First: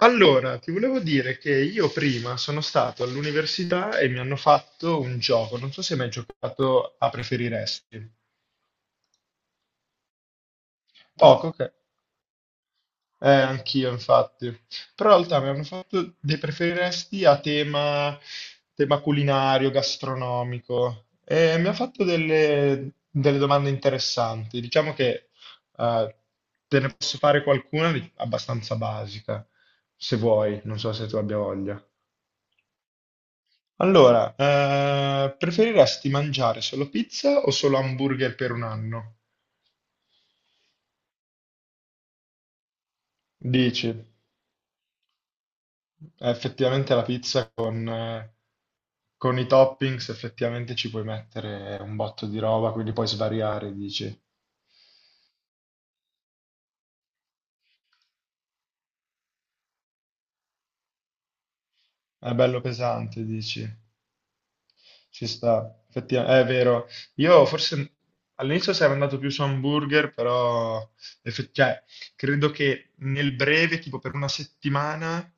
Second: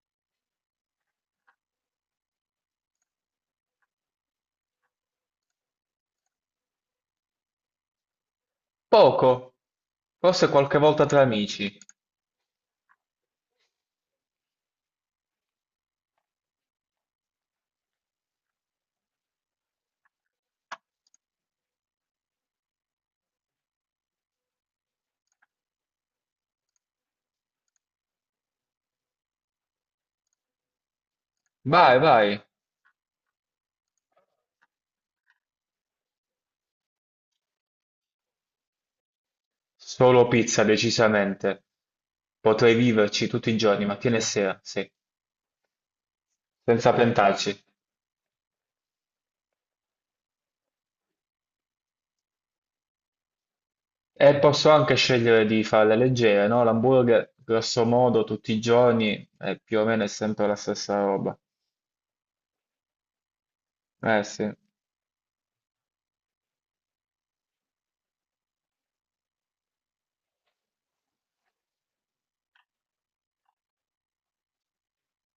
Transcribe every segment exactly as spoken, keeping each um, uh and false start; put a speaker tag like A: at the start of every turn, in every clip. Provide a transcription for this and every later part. A: Allora, ti volevo dire che io prima sono stato all'università e mi hanno fatto un gioco. Non so se hai mai giocato a preferiresti. No,
B: Poco, forse qualche volta tra
A: poco, ok.
B: amici.
A: Eh, anch'io, infatti. Però in realtà mi hanno fatto dei preferiresti a tema, tema culinario, gastronomico. E mi ha fatto delle, delle domande interessanti. Diciamo che eh, te ne posso fare qualcuna di- abbastanza basica, se vuoi. Non so se tu abbia voglia.
B: Vai, vai.
A: Allora, eh, preferiresti mangiare solo pizza o solo hamburger per un anno?
B: Solo pizza, decisamente. Potrei viverci tutti i giorni,
A: Dici, eh,
B: mattina e sera, sì, senza
A: effettivamente la pizza
B: pentarci.
A: con, eh, con i toppings effettivamente ci puoi mettere un botto di roba, quindi puoi svariare, dici.
B: E posso anche scegliere di farle leggere, no? L'hamburger, grosso modo, tutti i giorni, eh, più o meno è sempre la stessa roba.
A: È bello pesante, dici.
B: Eh sì, un
A: Ci sta, effettivamente, è vero. Io forse all'inizio sarei andato più su hamburger, però effe- cioè, credo che nel breve, tipo per una settimana,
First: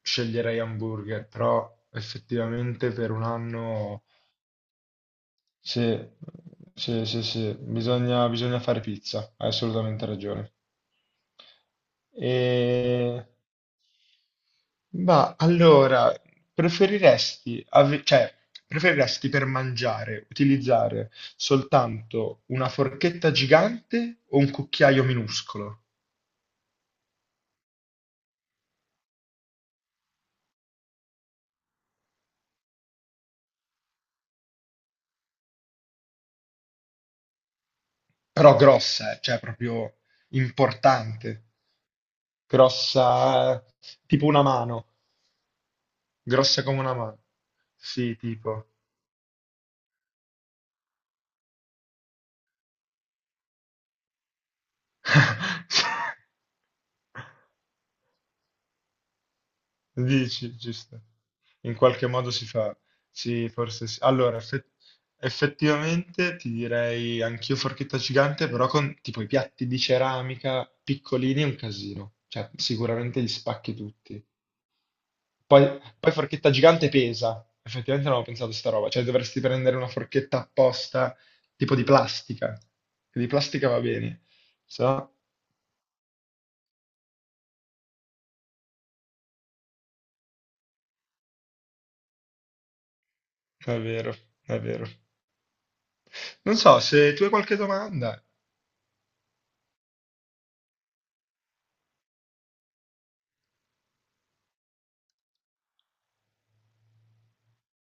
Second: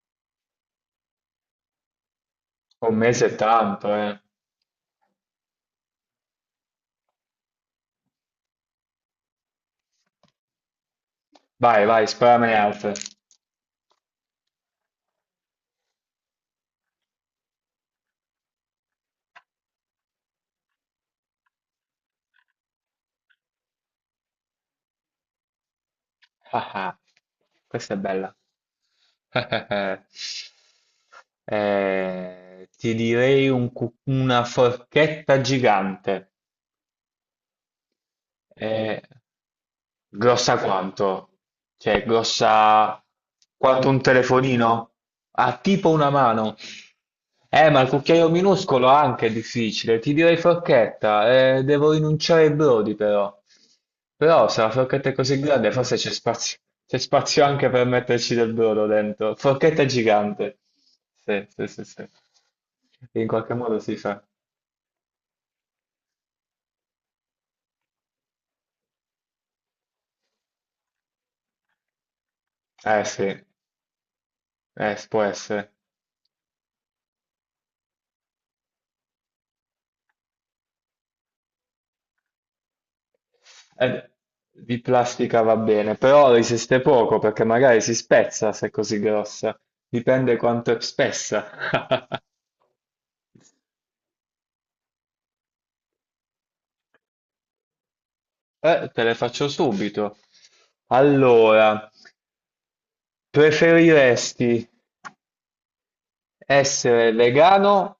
A: sceglierei hamburger, però effettivamente per un
B: mese è tanto,
A: anno
B: eh.
A: sì, sì, sì, sì, bisogna, bisogna fare pizza, hai assolutamente ragione.
B: Vai, vai, sparamene altre.
A: E... Ma allora, preferiresti, ave- cioè, preferiresti per mangiare utilizzare soltanto una forchetta gigante o un cucchiaio minuscolo?
B: Ah ah, questa è bella. Eh, ti direi un cu- una forchetta gigante.
A: Però
B: È
A: grossa, eh, cioè proprio
B: grossa quanto?
A: importante,
B: Cioè, grossa
A: grossa,
B: quanto un
A: tipo una mano,
B: telefonino? Ha tipo una mano.
A: grossa come una mano.
B: Eh, ma il
A: Sì,
B: cucchiaio
A: tipo.
B: minuscolo anche è difficile. Ti direi forchetta. Eh, devo rinunciare ai brodi, però. Però, se la forchetta è così grande, forse c'è spazio. C'è spazio anche per metterci del brodo dentro. Forchetta
A: Dici,
B: gigante.
A: giusto.
B: Sì, sì,
A: In
B: sì,
A: qualche
B: sì.
A: modo si fa.
B: In
A: Sì,
B: qualche modo
A: forse
B: si
A: sì.
B: fa.
A: Allora, effe- effettivamente ti direi anch'io forchetta gigante, però con tipo i piatti di ceramica piccolini è un casino. Cioè,
B: Eh
A: sicuramente li
B: sì,
A: spacchi tutti.
B: eh, può essere.
A: Poi, poi forchetta gigante pesa. Effettivamente non avevo pensato a sta roba. Cioè, dovresti prendere una forchetta apposta, tipo di plastica. Che Di plastica va
B: Eh,
A: bene.
B: di
A: So,
B: plastica va bene, però resiste poco perché magari si spezza se è così grossa. Dipende quanto è spessa.
A: è vero, è vero. Non so, se tu hai qualche domanda.
B: Eh, te le faccio subito. Allora, preferiresti essere vegano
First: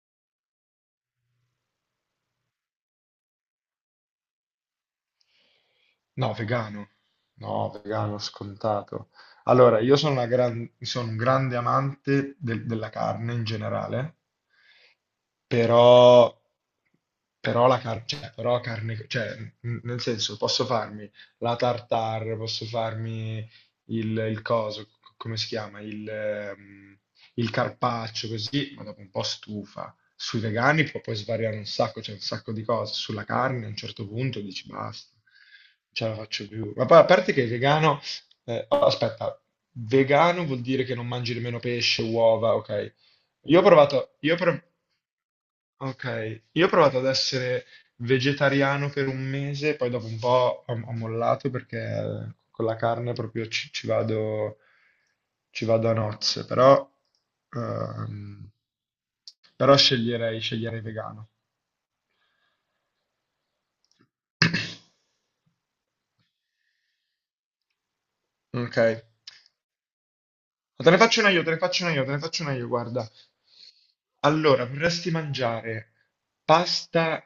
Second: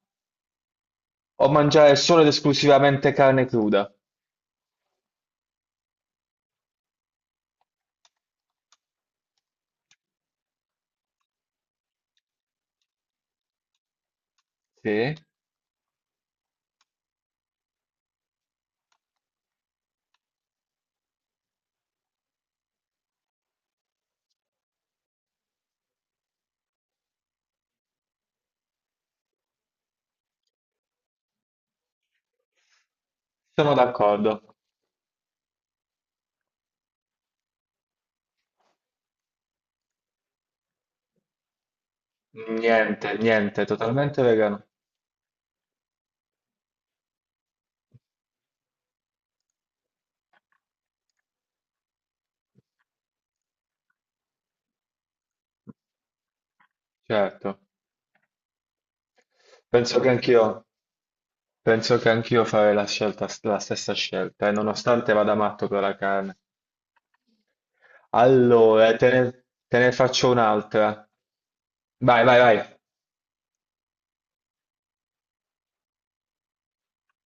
B: o mangiare solo ed esclusivamente carne cruda?
A: No, vegano. No, vegano, scontato. Allora, io sono, una gran- sono un grande amante del- della carne in generale,
B: Sì,
A: però, però, la car- cioè, però carne, cioè, n- nel senso, posso farmi la tartare, posso farmi il, il coso, c- come si chiama, il, ehm, il carpaccio, così, ma dopo un po' stufa. Sui vegani può poi svariare un sacco, c'è un sacco di cose. Sulla carne a
B: sono
A: un certo punto
B: d'accordo.
A: dici basta, non ce la faccio più. Ma poi a parte che vegano, eh, oh, aspetta, vegano vuol dire che non mangi nemmeno pesce, uova, ok.
B: Niente,
A: Io ho
B: niente,
A: provato,
B: totalmente
A: io ho
B: vegano.
A: prov- Ok, io ho provato ad essere vegetariano per un mese, poi dopo un po' ho, ho mollato perché con la carne proprio ci, ci vado, ci vado a nozze, però,
B: Certo,
A: ehm, però
B: penso che
A: sceglierei,
B: anch'io.
A: sceglierei vegano.
B: Penso che anch'io farei la scelta, la stessa scelta, e nonostante vada matto per la carne.
A: Ok.
B: Allora, te ne, te ne faccio
A: Ma Te ne
B: un'altra.
A: faccio una io, te ne faccio una io, te ne
B: Vai, vai,
A: faccio una io,
B: vai.
A: guarda. Allora, vorresti mangiare pasta?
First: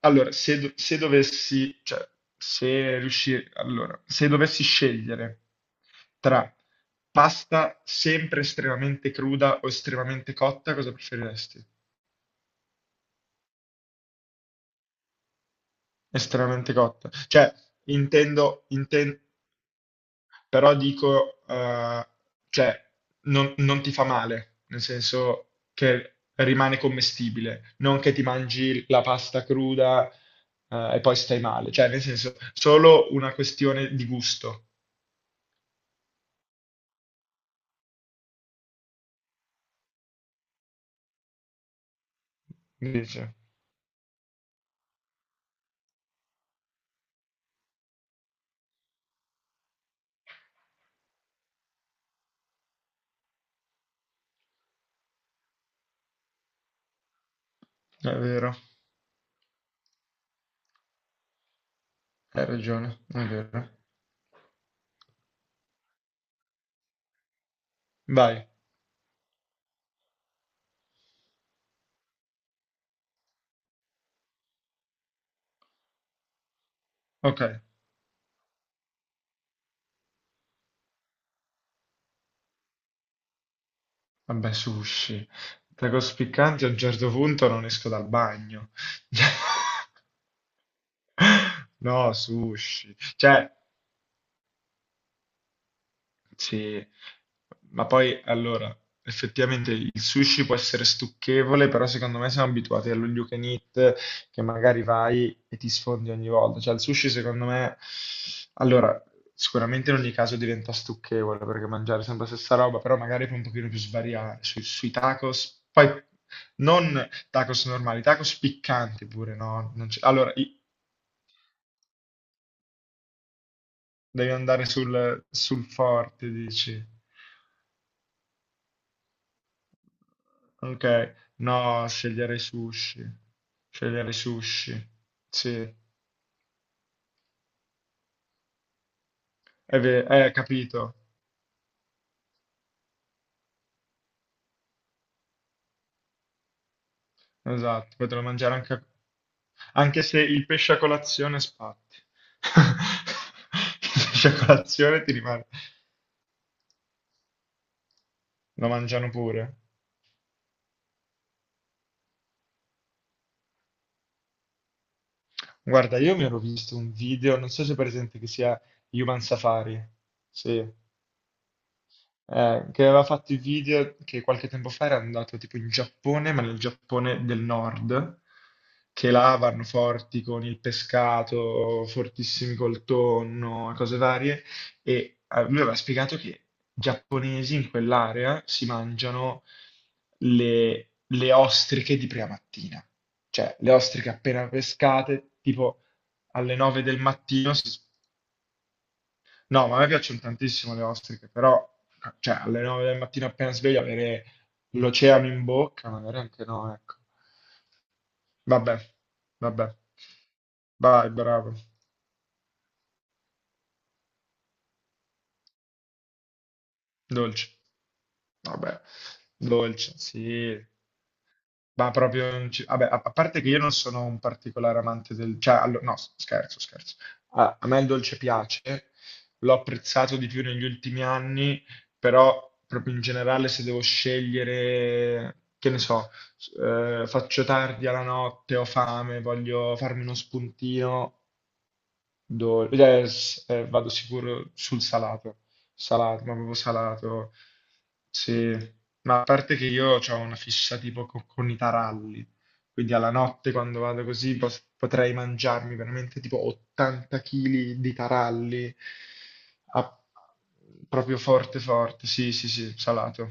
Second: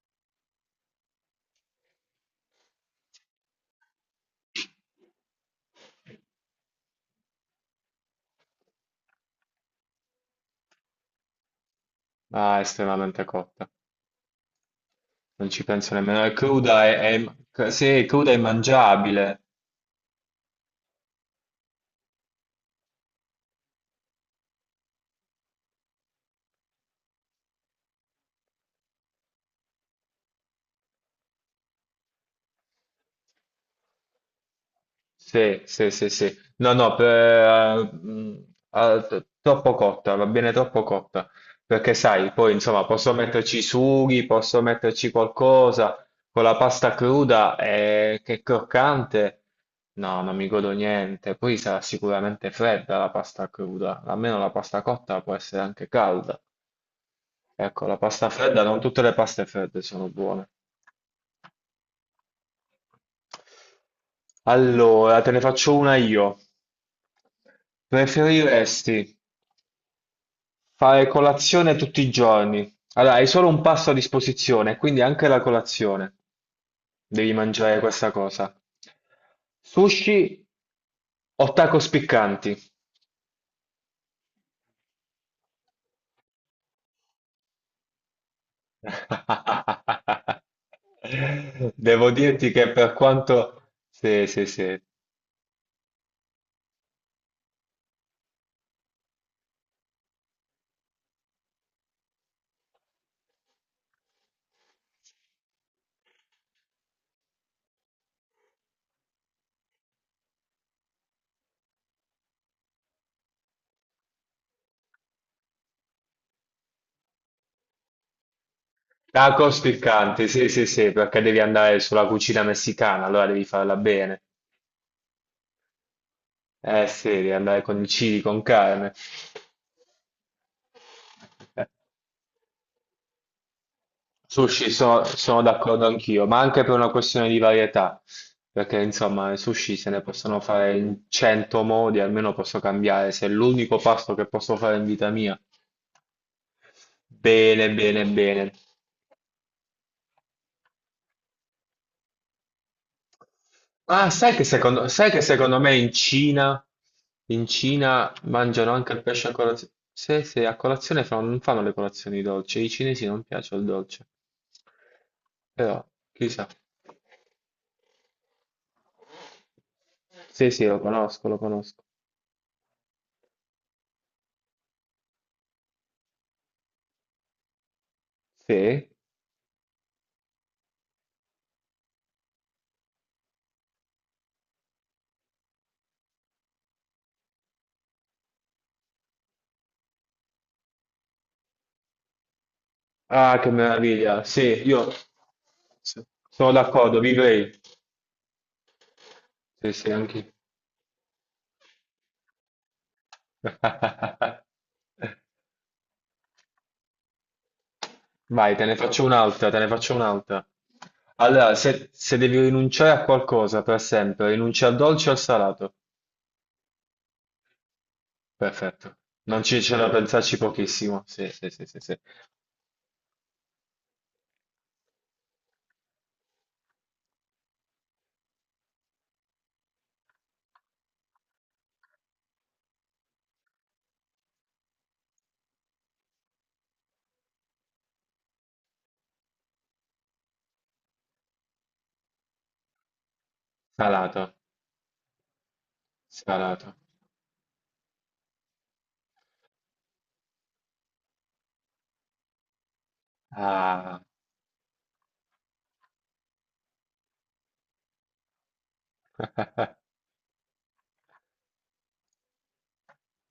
A: Allora, se, do- se dovessi, cioè, se riusci- allora, se dovessi scegliere tra pasta sempre estremamente cruda o estremamente cotta, cosa preferiresti?
B: Ah, è estremamente cotta. Non ci penso nemmeno. È
A: Estremamente
B: cruda,
A: cotta.
B: è,
A: Cioè,
B: è- sì, è cruda e
A: intendo, intendo,
B: mangiabile.
A: però dico, eh, cioè, non, non ti fa male, nel senso che rimane commestibile, non che ti mangi la pasta cruda, eh, e poi stai male, cioè, nel senso, solo una questione di gusto.
B: Sì, sì, sì, sì. No, no, per- eh, mm, ah, t- troppo cotta, va bene troppo cotta, perché sai, poi insomma posso
A: Dice.
B: metterci i sughi, posso metterci qualcosa, con la pasta cruda eh, che è croccante, no, non mi godo niente, poi sarà sicuramente fredda la pasta cruda, almeno la pasta cotta può essere anche calda. Ecco, la
A: È
B: pasta
A: vero,
B: fredda, non tutte le paste fredde sono buone.
A: hai ragione, è vero.
B: Allora, te ne faccio una io.
A: Vai,
B: Preferiresti fare colazione tutti i giorni? Allora, hai solo un pasto a disposizione, quindi anche la colazione. Devi
A: ok,
B: mangiare questa cosa. Sushi o tacos piccanti?
A: vabbè, sushi. Tacos piccanti a un certo punto non esco dal bagno.
B: Devo
A: No,
B: dirti che per
A: sushi. Cioè,
B: quanto... Sì, sì, sì.
A: sì, ma poi allora, effettivamente il sushi può essere stucchevole, però secondo me siamo abituati allo you can eat che magari vai e ti sfondi ogni volta. Cioè il sushi secondo me, allora, sicuramente in ogni caso diventa stucchevole perché mangiare sempre la stessa roba, però magari puoi un pochino più svariare sui, sui tacos, poi non tacos normali, tacos piccanti pure,
B: Tacos
A: no? Non c'è-
B: piccanti,
A: allora,
B: sì,
A: i-
B: sì, sì, perché devi andare sulla cucina messicana, allora devi farla bene.
A: devi andare sul sul forte, dici.
B: Eh sì, riandare con i cibi, con carne.
A: Ok, no, sceglierei sushi. Sceglierei
B: Sushi
A: sushi.
B: so- sono
A: Sì,
B: d'accordo anch'io, ma anche per una questione di varietà, perché insomma i sushi
A: è
B: se ne
A: vero, eh,
B: possono fare
A: capito.
B: in cento modi, almeno posso cambiare, se è l'unico pasto che posso fare in vita mia, bene,
A: Esatto,
B: bene,
A: potrò
B: bene.
A: mangiare anche, a- anche se il pesce a colazione spatti.
B: Ah,
A: Il pesce a
B: sai che secondo,
A: colazione
B: sai
A: ti
B: che
A: rimane,
B: secondo me in Cina, in Cina
A: lo
B: mangiano anche il
A: mangiano
B: pesce a
A: pure.
B: colazione. Se, se a colazione fanno- non fanno le colazioni dolci, ai cinesi non piace il dolce. Però,
A: Guarda, io mi ero
B: chissà.
A: visto un video, non so se è presente, che sia Human Safari.
B: Sì, sì,
A: Sì.
B: lo conosco, lo conosco.
A: Eh, che aveva fatto i video che qualche tempo fa era andato tipo in Giappone, ma nel Giappone del nord,
B: Sì.
A: che là vanno forti con il pescato, fortissimi col tonno, e cose varie, e eh, lui aveva spiegato che i giapponesi in quell'area si mangiano le, le ostriche di prima mattina,
B: Ah, che
A: cioè le ostriche
B: meraviglia.
A: appena
B: Sì, io
A: pescate, tipo
B: sono
A: alle nove del
B: d'accordo, vivrei.
A: mattino si No,
B: Sì,
A: ma a me
B: sì,
A: piacciono
B: anche.
A: tantissimo le ostriche, però cioè, alle nove del mattino appena sveglio avere l'oceano in bocca, magari anche no, ecco.
B: Vai, te ne
A: Vabbè,
B: faccio un'altra, te ne
A: vabbè.
B: faccio un'altra.
A: Vai, bravo.
B: Allora, se, se devi rinunciare a qualcosa per sempre, rinuncia al dolce o al salato?
A: Dolce. Vabbè,
B: Perfetto. Non ci c'è da
A: dolce,
B: pensarci
A: sì.
B: pochissimo. Sì, sì, sì, sì,
A: Ma
B: sì.
A: proprio non ci- Vabbè, a a parte che io non sono un particolare amante del... Cioè, allo- no, scherzo, scherzo. A, a me il dolce piace, l'ho apprezzato di più negli ultimi anni, però proprio in generale se devo scegliere, che ne so, s- eh, faccio tardi alla notte, ho fame, voglio farmi uno spuntino, do- eh, s- eh, vado
B: Salato,
A: sicuro sul salato, salato, ma proprio
B: salato.
A: salato. Sì, ma a parte che io ho una fissa tipo co- con, i taralli, quindi alla notte quando
B: Ah,
A: vado così pos- potrei mangiarmi veramente tipo ottanta chili di taralli, a- proprio forte forte, sì sì sì, salato.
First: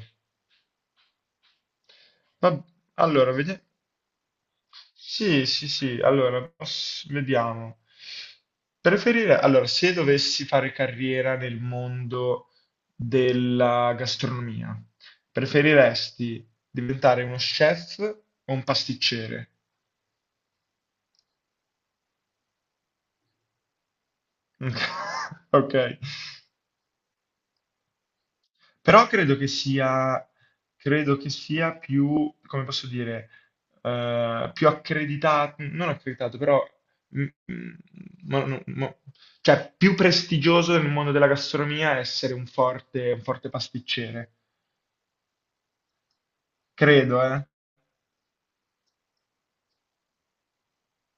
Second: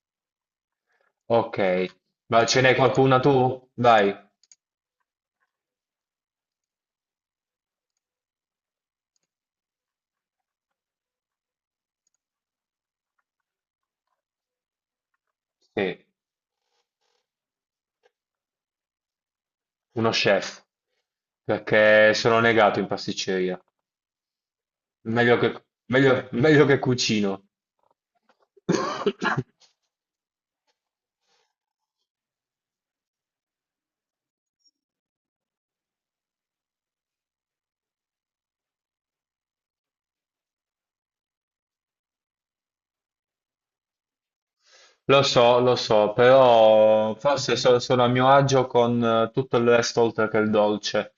B: ok. Ma ce
A: Va-
B: n'è qualcuna
A: allora, vediamo.
B: tu? Vai.
A: Sì, sì, sì, allora, poss- vediamo. Preferire, allora, se dovessi fare carriera nel mondo della gastronomia,
B: Sì,
A: preferiresti diventare uno chef o un pasticcere?
B: uno chef. Perché sono negato in pasticceria. Meglio che,
A: Ok,
B: meglio meglio che cucino.
A: però credo che sia, credo che sia più, come posso dire, eh, più accreditato, non accreditato, però mm, mm, mo- no- mo- cioè, più prestigioso nel mondo della gastronomia essere un forte, un forte pasticcere.
B: Lo so, lo so, però
A: Credo, eh?
B: forse so- sono a mio agio con eh, tutto il resto oltre che il dolce.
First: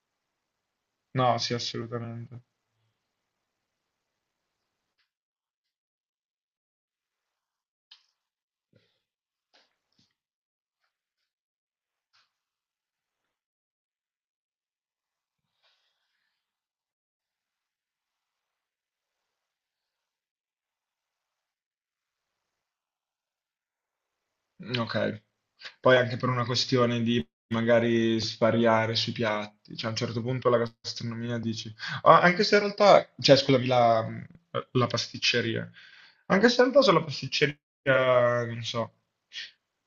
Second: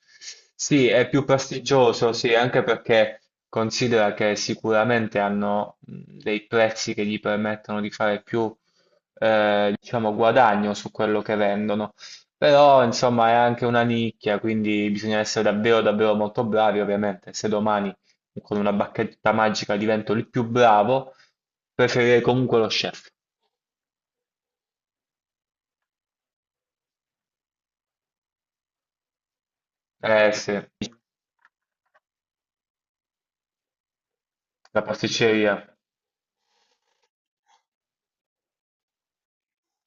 B: Sì, è più
A: No, sì,
B: prestigioso, sì,
A: assolutamente.
B: anche perché considera che sicuramente hanno mh, dei prezzi che gli permettono di fare più, eh, diciamo, guadagno su quello che vendono. Però, insomma, è anche una nicchia, quindi bisogna essere davvero, davvero molto bravi, ovviamente. Se domani con una bacchetta magica divento il più bravo, preferirei comunque lo chef.
A: Mm, ok. Poi anche per una questione di magari svariare sui piatti, cioè a un certo
B: Eh
A: punto
B: sì,
A: la gastronomia dici, ah, anche se in realtà, cioè scusami, la,
B: la
A: la
B: pasticceria.
A: pasticceria, anche se in realtà sulla pasticceria, non so,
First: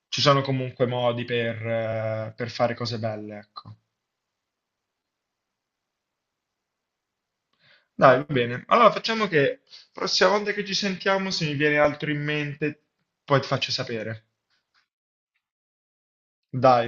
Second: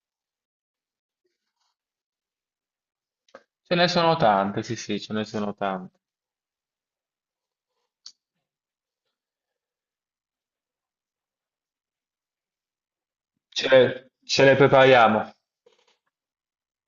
A: ci sono comunque modi per, eh, per fare cose belle,
B: Ce
A: ecco.
B: ne sono tante, sì sì, ce ne sono tante.
A: Dai, va bene. Allora facciamo che prossima volta che ci sentiamo, se mi viene altro in mente, poi ti
B: Ce
A: faccio
B: le,
A: sapere.
B: ce le prepariamo.
A: Dai.